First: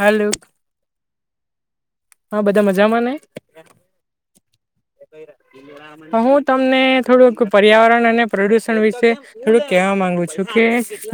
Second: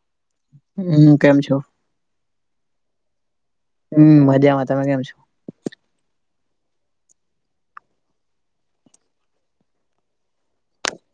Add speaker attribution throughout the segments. Speaker 1: હાલો
Speaker 2: હમ કેમ છો?
Speaker 1: હા બધા મજામાં ને?
Speaker 2: હમ મજામાં તમે કેમ છો?
Speaker 1: હું તમને થોડુંક પર્યાવરણ અને પ્રદૂષણ વિશે થોડુંક કેહવા માંગુ છું, કે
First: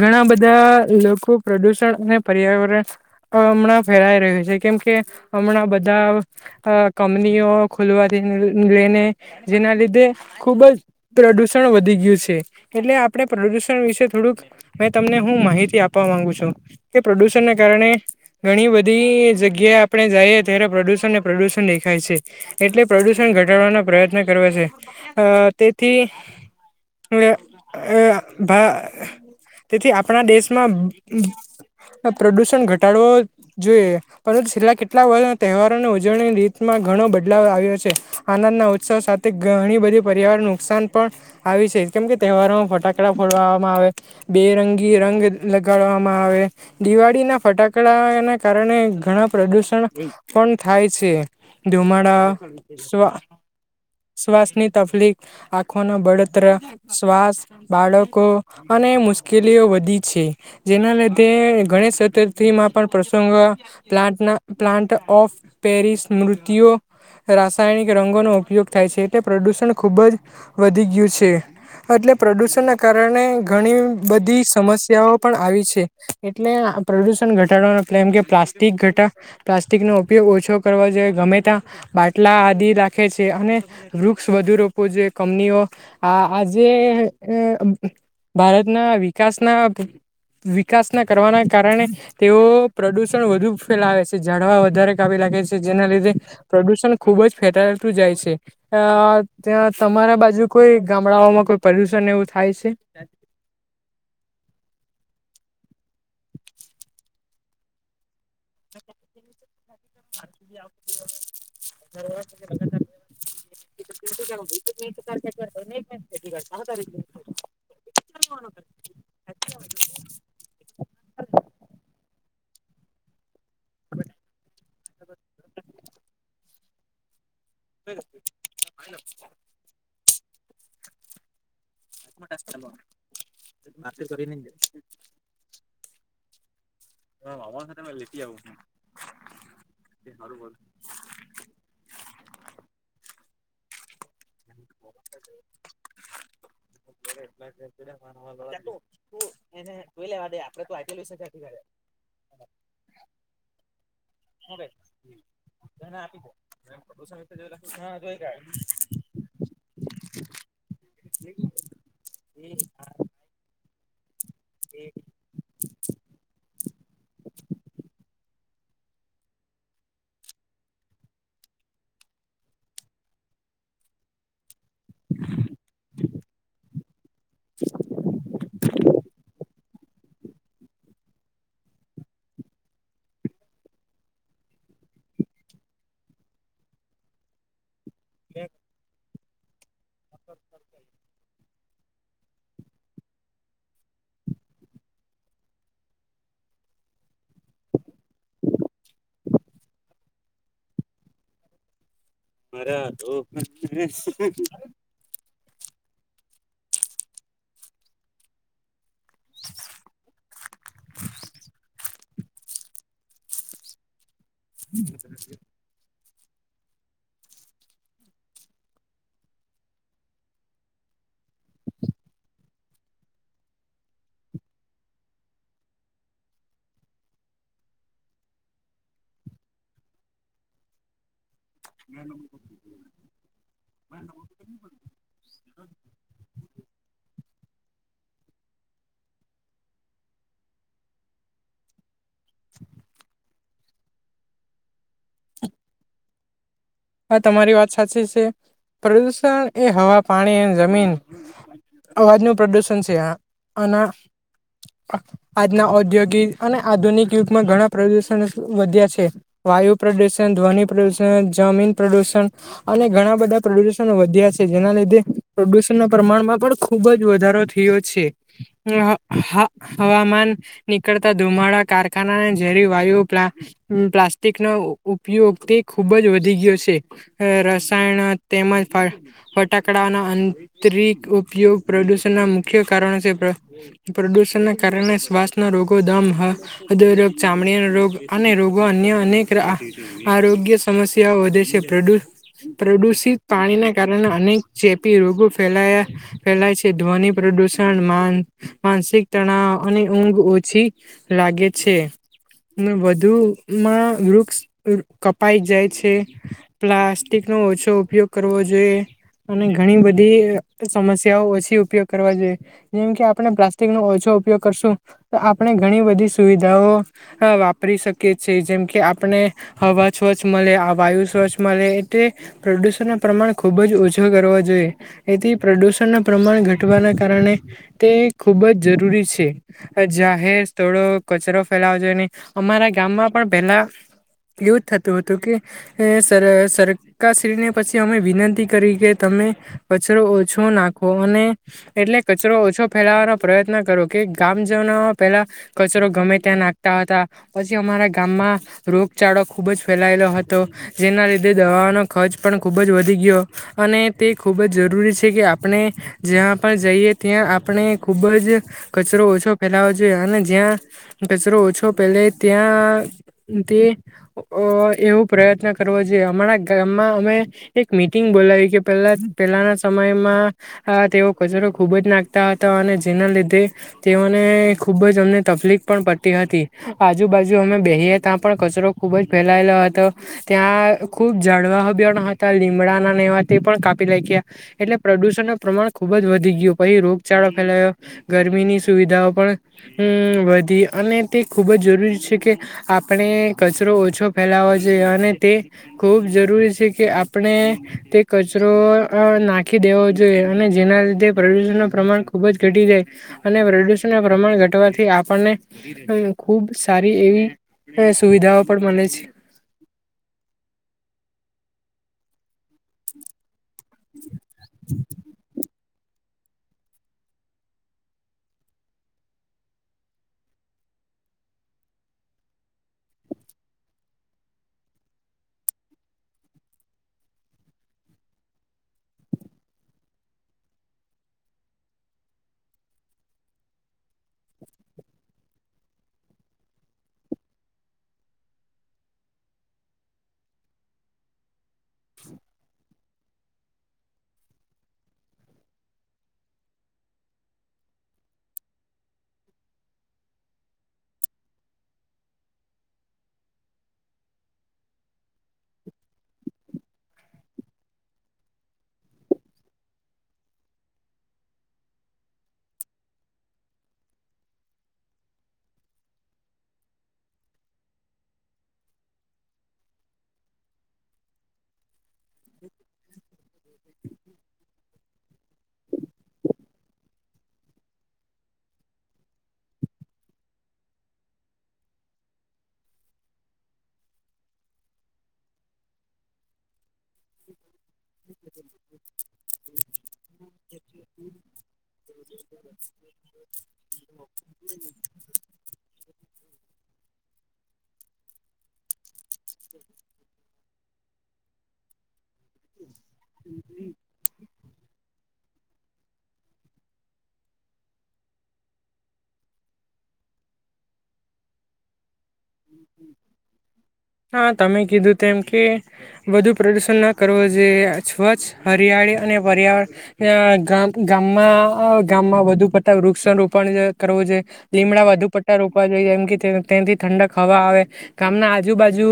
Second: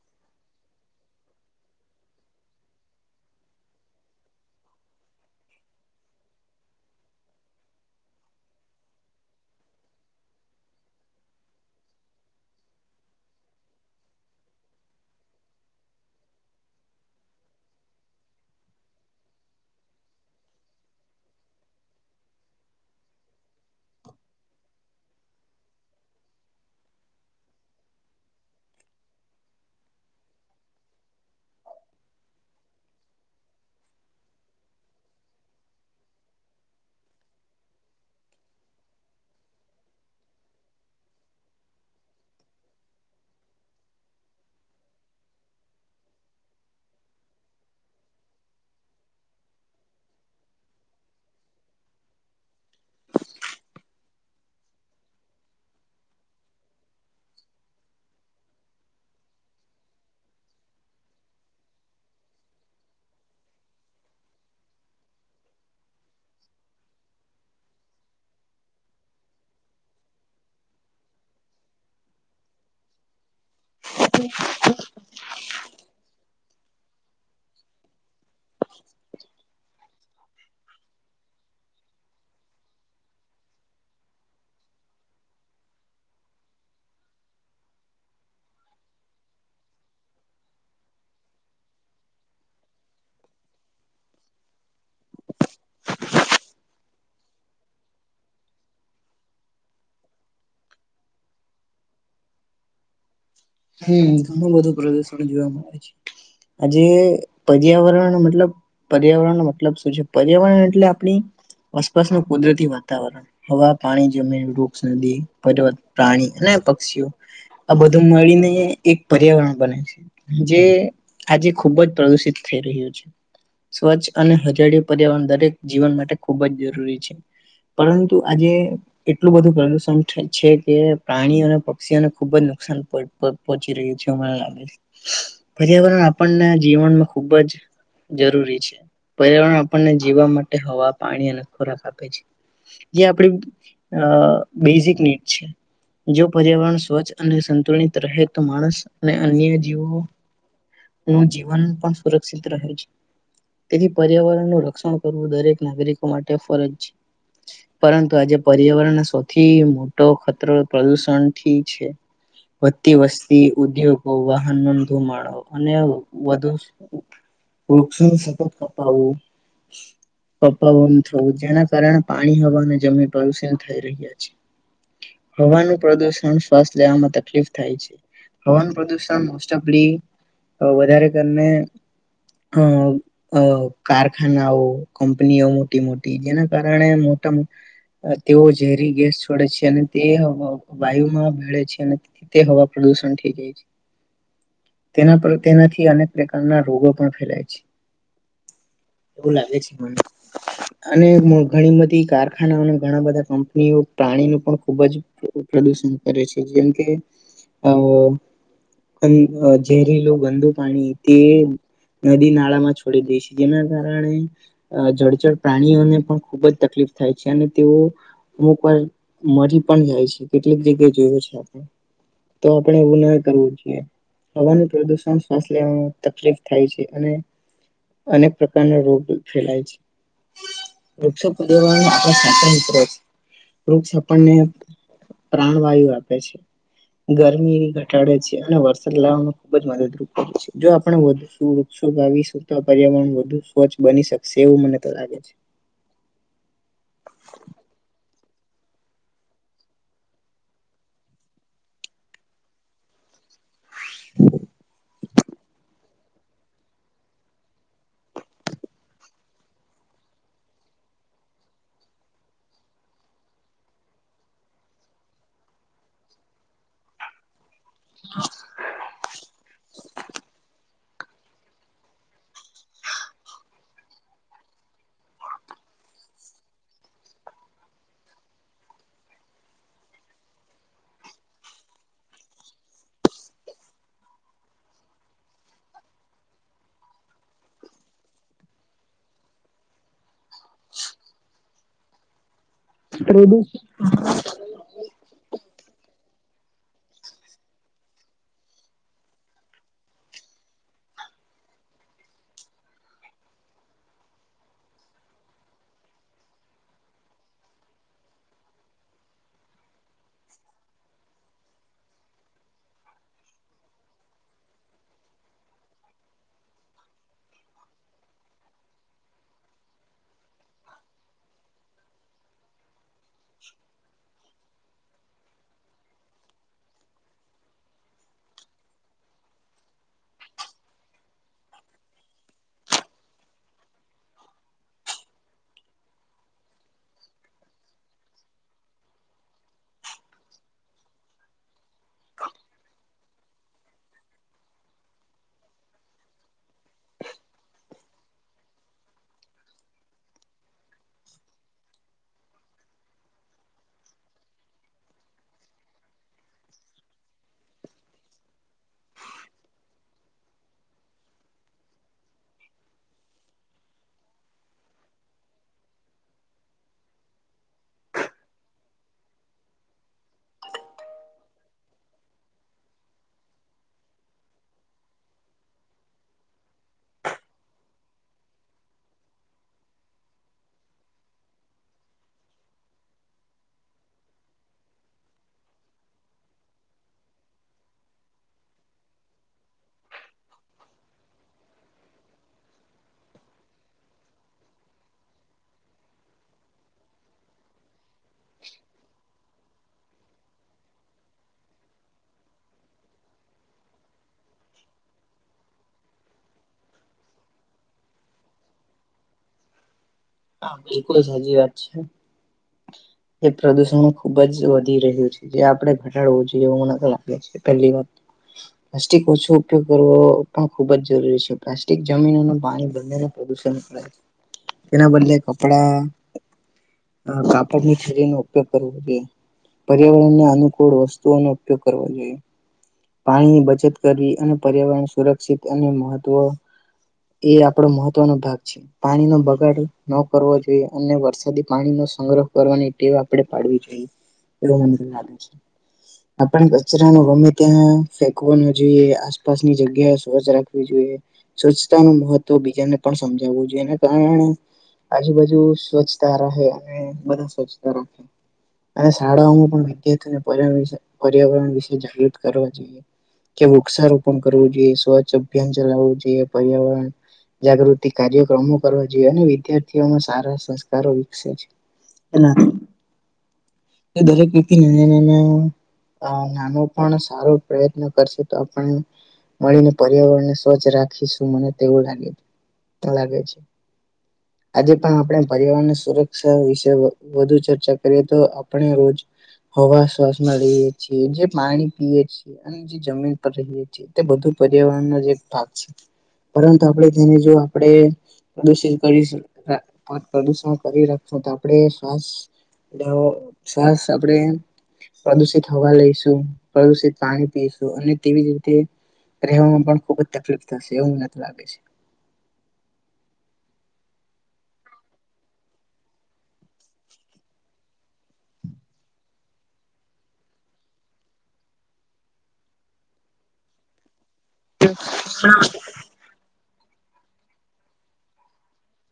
Speaker 1: ઘણા બધા લોકો પ્રદૂષણ અને પર્યાવરણ પણ હમણાં ફેલાઈ રહ્યું છે. કેમ કે હમણાં બધ્ બધા અ કંપનીઓ ખુલવાથી, લઈને જેના લીધે ખુબ જ પ્રદૂષણ વધી ગયું છે. એટલે આપણે પ્રદૂષણ વિશે થોડુંક, મે તમને હું માહિતી આપ આપવા માંગું છું, કે પ્રદૂષણને કારણે ઘણી બધી જગ્યા આપણે જાઈએ ત્યારે પ્રદૂષણને પ્રદૂષણ દેખાય છે. એટલે પ્રદૂષણ ઘટાડવાનો પ્રયત્ન કરવો જોઈયે. અ તેથી અ અ ભા તેથી આપણા દેશમાં પ્રદૂષણ ઘટાડવો જોઈએ, પરંતુ છેલ્લા કેટલા વર્ષ તહેવારોની ઉજવણીની રીતમાં ઘણો બદલાવ આવ્યો છે. આનંદના ઉત્સવ સાથે ઘણી બધી પર્યાવરણ નુકસાન પણ આવી છે. કેમ કે તહેવારોમાં ફટાકડા ફોડવામાં આવે, બેરંગી રંગ લગાડવામાં આવે દિવાળી ના ફટાકડા ના કારણે ઘણા પ્રદુષણ પણ થાય છે ધુમાડા સ્વા શ્વાસની તકલીફ આખવાનો બળતર શ્વાસ બાળકો અને મુશ્કેલીઓ વધી છે જેના લીધે ગણેશ ચતુર્થીમાં પણ પ્રસંગો પ્લાટના પ્લાન્ટ ઓફ પેરિસ મૃત્યઓ રાસાયણિક રંગોનો ઉપયોગ થાય છે એટલે પ્રદુષણ ખુબ જ વધી ગયું છે. આટ ટલે પ્રદુષણ ના કારણે ઘણી બધી સમસ્યાઓ પણ આવી છે. એટલે પ્રદૂષણ ઘટાડવાનું એટલે એમ કે પ્લાસ્ટિક ઘટા પ્લા પસ્ટિકનો ઉપયોગ ઓછો કરવા જોઈએ ગમે ત્યાં બાટલા આદિ રાખે છે અને વૃક્ષ વધુ રો જે કમનીઓ આ આજે ભારતના વિકાસ ના વિકાસ ના કરવાના કારણે તેઓ પ્રદુષણ વધુ ફેલાવે છે. જાઝડવા વધારે કાપી લાગે છે જેના લીધે પ્રદૂષણ ખૂબ જ ફેટતું જાય છે. ત્યાં તમારા બાજુ કોઈ ગામડાઓમાં કોઈ પલ્યુશન એવું થાય છે.
Speaker 2: હમ ઘણું બધું પ્રદુષણ જોવા મળે છે આજે પર્યાવરણ મતલબ પર્યાવરણ નો મતલબ શું છે પર્યાવરણ એટલે આપણી આસપાસનું કુદરતી વાતાવરણ હવા પાણી જમીન વૃક્ષ નદી પર્વત પ્રાણી અને પક્ષીઓ આ બધું મળીને એક પર્યાવરણ બને છે જે આજે ખુબ જ િત થઈ રહ્યો છે. સ્વચ્છ અને હજળી પર્યાવરણ દરેક જીવન માટે ખુબ જ જરૂરી છે. પરંતુ આજે એટલું બધું પ્રદુષણ છે કે પ્રાણીઓ અને ને ખુબ જ નુકસાન પહોંચી રહ્યું છે મ લાગે છે પર્યાવરણ આપણને જીવનમાં ખૂબ જ જરૂરી છે પર્યાવરણ આપણને જીવવા માટે હવા પાણી અને ખોરાક આપે છે. જે આપણી અ બેઝિક નીડ છે જો પર્યાવરણ સ્વચ્છ અને સંતુલિત રહે તો માણસ અને અન્ય જીવો નું જીવન પણ સુરક્ષિત રહે છે. તેથી પર્યાવરણનુંું રક્ષણ કરવું દરેક નાગરિકો માટે ફરજ છે પરંતુ આજે પર્યાવરણ સૌથી મોટો ખતરો પ્રદુષણ થી છે વત્તી વસ્તી ઉદ્યોગ વાહન નોંધુ માણો અને વધુ વૃ કપાવું પપન થવું જેના કારણે પાણી હવા અને જમીન પ્રદુષણ થઈ રહ્યા છે. હવાનું પ્રદુષણ શ્વાસ લેવામાં તકલીફ થાય છે હવાનું પ્રદુષણ ચપલી વધારે કરીને અ કારખાનાઓ કંપનીઓ મોટી મોટી જેના કારણે તમ તેઓ ઝેરી ગેસ છોડે છે અને તે વાયુમાં ભેળે છે અને એ તે હવા પ્રદૂષણ ઠી હઈ છે. તેના પર તેનાથી અનેક પ્રકારના રોગો પણ ફેલાય છે. એવું લાગે છે મને અને ઘણી બધી કારખાનાઓ અને ઘણા બધા કંપનીઓ પ્રાણી નું પણ ખુબ જ પ્રદુષણ કરે છે. જેમ કે હ ઝેરીલો ગંદુ પાણી તે નદી નાળામાં છોડી દે છે જેના કારણે જળચર પ્રાણીઓને પણ ખુબ જ તકલીફ થાય છે અને તેઓ અમુક વાર મરી પણ જાય છે કેટલીક જગ્યાએ જોયું છે આપણે તો આપણે એવું ન કરવું જોઈએ. હવાનું પ્રદુષણ શ્વાસ લેવામાં તકલીફ થાય છે અને અનેક પ્રકારના રોગ ફેલાય છે વૃ [unintelligible] આપણાિત્ર વૃક્ષ છાપડને પ્રાણવાયુ આપે છે. ગરમી ઘટાડે છે અને વરસાદ લાવવા ખુબ જ મદદરૂપ કરે છે જો આપ વધ વૃક્ષો આવી પર્યાવરણ વધુ સ્વચ્છ બની શકશે એવું મને તો લાગે છે.
Speaker 1: [inaudible] આ તમારી વાત સાચી છે પ્રદુષણ એ હવા પાણી એ જમીન અવાજનુંું પ્રદુષણ છે અને આજના ઔદ્યોગિક અને આધુનિક યુગમાં ઘણા પ્રદુષણ વધ્યા છે વાયુ પ્રદુષણ ધ્વનિ પ્રદુષણ જામીન પ્રદૂષણ અને ઘણા બધા પ્રદૂષણ વધ્યા છે. જેના લીધે પ્રદૂષણના પ્રમાણમાં પણ ખૂબ. ખુબ જ વધારો થયો છે. હવામાન નીકળતા ધુમાડા કારખાનાને ઝેરી વાયુ પ પ્લાસ્ટિક ન ઉપયોગથી. ખૂબ જ વધી ગયો છે. રસાયણ તેમજ ફટાકડાનો આંતરિક ઉપયોગ. પ્રદૂષણના મુખ્ય કારણો છે. પ્રદૂષણ ના કારણે શ્વાસના રોગો દામ હૃદયરોોગ ચામડીિયાનો રોગ અને રોગો અન્ય અનેક આરોગ્ય સમસ્યાઓ વધે છે. પર પ્રદુષિત
Speaker 2: પ્રદૂષણ
Speaker 1: પાણીને કારણે અનેક ચેપી રોગો. પલ્લા પલાય છે. ધ્વનિ પ્રદૂષણ માનસિક તણાવ અને ઊંઘ. પછી લાગે છે. વધુ માં વૃક્ષ કપાઈ જાય છે. પ્લાસ્ટિકનો ઓછો ઉપયોગ કરવો જોઈએ. અને ઘણી બધી સમસ્યાઓ ઓછી ઉપયોગ કરવા જોઈએ જેમ કે આપણે પ્લાસ્ટિક નો ઓછો ગ આપણે ઘણી બધી સુવિધાઓ વાપરી શકીએ છીએ જેમ કે આપણે હવા સ્વચ્છ મળે આ વાયુ સ્વચ્છ. મળ એ પ્રદૂષણ ના પ્રમાણ ખૂબ જ ઓછું કરવા જોઈએ. એથી પ્રદૂષણના પ્રમાણ. ઘટવાના કારણે તે ખુબ જ જરૂરી છે. જાહેર સ્થળો કચરા. [unintelligible] અમારા ગામમાં પણ પેલા થતું હતું કે. તારે સરકારશ્રીને પછી. અમે વિનંતી. કરી કે તમે કચરો ઓછો નાખો અને એટલે કચરો ઓછો ફેલાવાનો પ્રયત્ન કરો. કે ગામ જમાં પેલા કચરો ગમે. અ ત્યાં નાખતા હતા. પછી અમારા ગામમાં રોગચાળો ખુબ જ ફેલાયેલો હતો. જેના લીધે દવાઓનો ખર્ચ પણ ખૂબ જ વધી ગયો. અને તે ખૂબ જ જરૂરી છે કે આપણે. જ્યાં પણ જઈએ ત્યાં આપણે ખુબ જ કચરો ઓછો ફેલાવો જોઈએ અને જ્યાં કચરો ઓછો પહેલે ત્યાં તે એવો પ્રયત્ન જોઈએ અમારા ગામમાં અમે એક મીટિંગ બોલાવી કે પેલા પેલાના સમયમાં. આ તેઓ કચરો ખૂબ જ નાખતા હતા. અને જેના લીધે તેઓને ખુબ જ અમને તકલીફ. પણ પડતી હતી આજુબાજુ અમે બેહીએ ત્યાં પણ કચરો ખુબ જ ફેલાયેલો હતો. ત્યાં ખૂબ જળવાહબણ હતા. લીમડાના નેવા તે પણ કાપી લઈ ગયા એટલે પ્રદૂષણ. પ્રમાણ ખુબ જ વધી ગયું પછી રોગચળો ફેલાયો ગરમીની સુવિધાઓ પણ હમમમ. વધી અને તે ખૂબ જ જરૂરી છે. કે આપણે કચરો ઓછો ફેલાવો જોઈએ અને. તે ખૂબ જરૂરી છે કે આપણે તે કચરો નાખી ી દેવ જોઈએ અને જેના લીધે પ્રદૂષણ ન પ્રમાણ ખુબ જ ઘટી જાય. અને પ્રદૂષણ ન પ્રમાણ. થી આપણને ખુબ સારી એવી સુવિધાઓ પણ મળે છે. [inaudible]
Speaker 2: હા બિલકુલ સાજીી વાત છે. એ પ્રદુષણબ. ખુબ જ વધી રહ્યું છે જે આપણેે ઘટાડવું જોઈએ એવ મ લાગે પેલી વાત. પ્લાસ્ટિક ઓછો ઉપયોગ કરવો પણ ખુબ જ જરૂરી છે. પ્લાસ્ટિક જમીનો ન પાણી બ પ્રે તેના બદલે કપડા. હ કાપડ ની ખીડી નો ઉપયોગ કરવો જોઈએ. પર્યાવરણને અનુકૂળ વસ્તુઓનો ઉપયોગ કરવાો જોઈએ. પાણીની બચત કરવી અને પર્યાવરણ સુરક્ષિત અને મહત્વ એ આપડો મહત્વનો ભાગ છે. પાણી નો બગાડ ન કરવો જોઈએ અને. વરસાદી પાણીનો સંગ્રહ કરવાની ટેવ આપે પાડવી જોઈએ એ મ લાગે છે. આપણે કચરા ન ગમે ત્યાં ફેકવા ન જોઈએ. આસપાસની જગ્યા સ્વજછ રાખવી જોઈએ. સ્વચ્છતા ન મહત્વ બીજાને પણ સમજાવો જોઈએ. એના કારણે આજુબાજુ સ્વચ્છતા રહે અને બધા સ્વચ્છતા રાખે. અને શાળાઓમાં પણ વિદ્યાર્થીઓને પર પર્યાવરણ વિશે જાગૃત કરવા જોઈએ. કે વૃક્ષારોપણ કરવું જોઈએ, સ્વચ્છ અભિયાન ચલાવવું જોઈએ, પર્યાવરણ જાગૃતિ કાર્યક્રમો કરવા જોઈએ અને વિદ્યાર્થીઓમાં સારા સંસ્કારો વિકસે છે. એના દરેક રીનાના આ નાનો પણ સારો પ્રયત્ન કરશે તો આપણ મળીને પર્યાવરણને સ્વચ્છ રાખીશું મને તેવું લાગે લાગે છે. આજે પણ આપડે પર્યાવારણને સુરક્ષ શ વિશે વ-વધુ ચર્ચા કરીએ તો આપણે રોજ હવા શ્વાસ માં રહીએ છીએ જે પાણી પીએ છીએ અને જે જમીન પર રહીએ છીએ તે બધું પર્યાવરણનો જ એક ભાગ છે પરંતુ આપડે તેને જો આપડે પ્રદૂષી કરીશું હા પ્રદુષણ કરી રાખશો તો આપડે શ્વાસ ધા અહ સરસ આપડે પ્રદુષિત હવા લઈશું પ્રદુષિત પાણી પીશું અને તેવી જ રીતે રહેવામાં પણ ખુબ જ તકલીફ થશે એવું નથ લાગે છે.
Speaker 1: [inaudible] હા, તમે કીધું તેમ કે બધુ પ્રદુશન ના કરવો જોઈએ સ્વચ્છ હરિયાળી અન ને પર્યા અહ ગામ ગામમાં ગામમાં વધુ પડતા વૃક્ષારોપણ કરવું જોએ લીમડા વધુ પટ્ટા રોકવા જોઈએ જેમ કે તે તેનથી ઠંડક હવા આવે ગામના આજુબાજુ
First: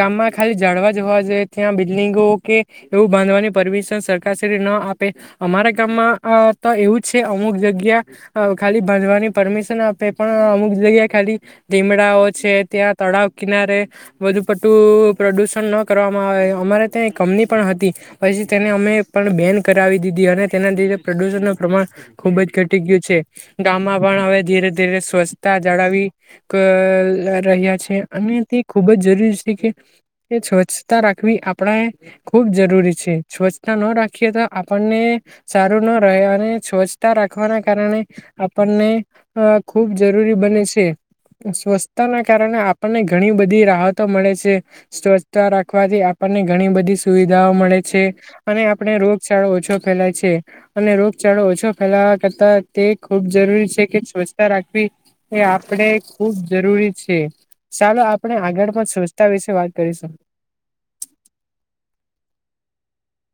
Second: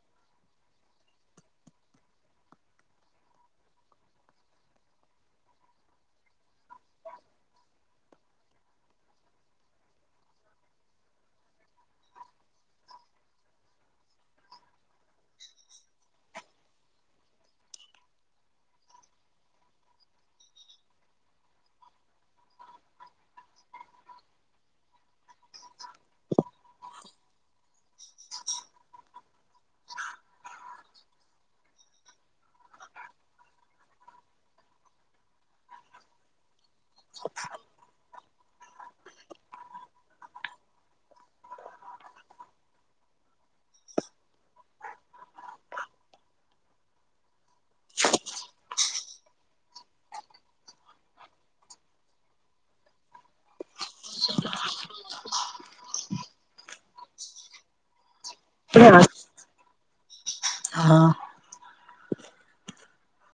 Speaker 1: ગામમાં ખાલી જળવા જ હોવા જોઈએ ત્યાં બી લિંગો કે એવું બાંધવાની પરમિશન સરકાર શ્રી ના આપે અમારા ગામમા અહ ત એ વું છે અમુક જગ્યા અહ ખાલી બાંધવાની પરમિશન આપે પણ અમુક જગ્યા ખાલી દીમડાઓ છે ત્યાં તળાવ કિનારે વધુ પટું પ્રદુષણ ન કરવામાં આવે. અમારે ત્યાં કંપની પણ હતી પછી તેને અમે પણ બેન કરાવી દીધી અને તેના લીધે પપ્રદૂષણનો ખુબ જ ઘટી ગયું છે ગામમાં પણ હવે ધીરે ધીરે સ્વચ્છતા જાળવી રહ્યા છે અને તે ખૂબ જ જરૂરી છે કે તે સ્વચ્છતા રાખવી આપણે ખુબ જરૂરી છે સ્વચ્છતા ન રાખીએ તો આપણને સારું ના રહે અને સ્વચ્છતા રાખવાના કારણે આપણને ખૂબ જરૂરી બને છે સ્વચ્છતા ના કારણે આપણને ઘણી બધી રાહતો મળે છે સ્વચ્છતા રાખવાથી આપને ઘણી બધી સુવિધાઓ મળે છે અને આપણે રોગચળો ઓછો ફેલાય છે અને ચો ઓછો ફેલાવા કરતા તે ખૂબ જરૂરી છે કે સ્વચ્છતા રાખવી એ આપણે ખુબ જરૂરી છે ચાલો આપણે આગળમાં
Speaker 2: પણ
Speaker 1: સોચતા વિશે વાત કરીશું
Speaker 2: હા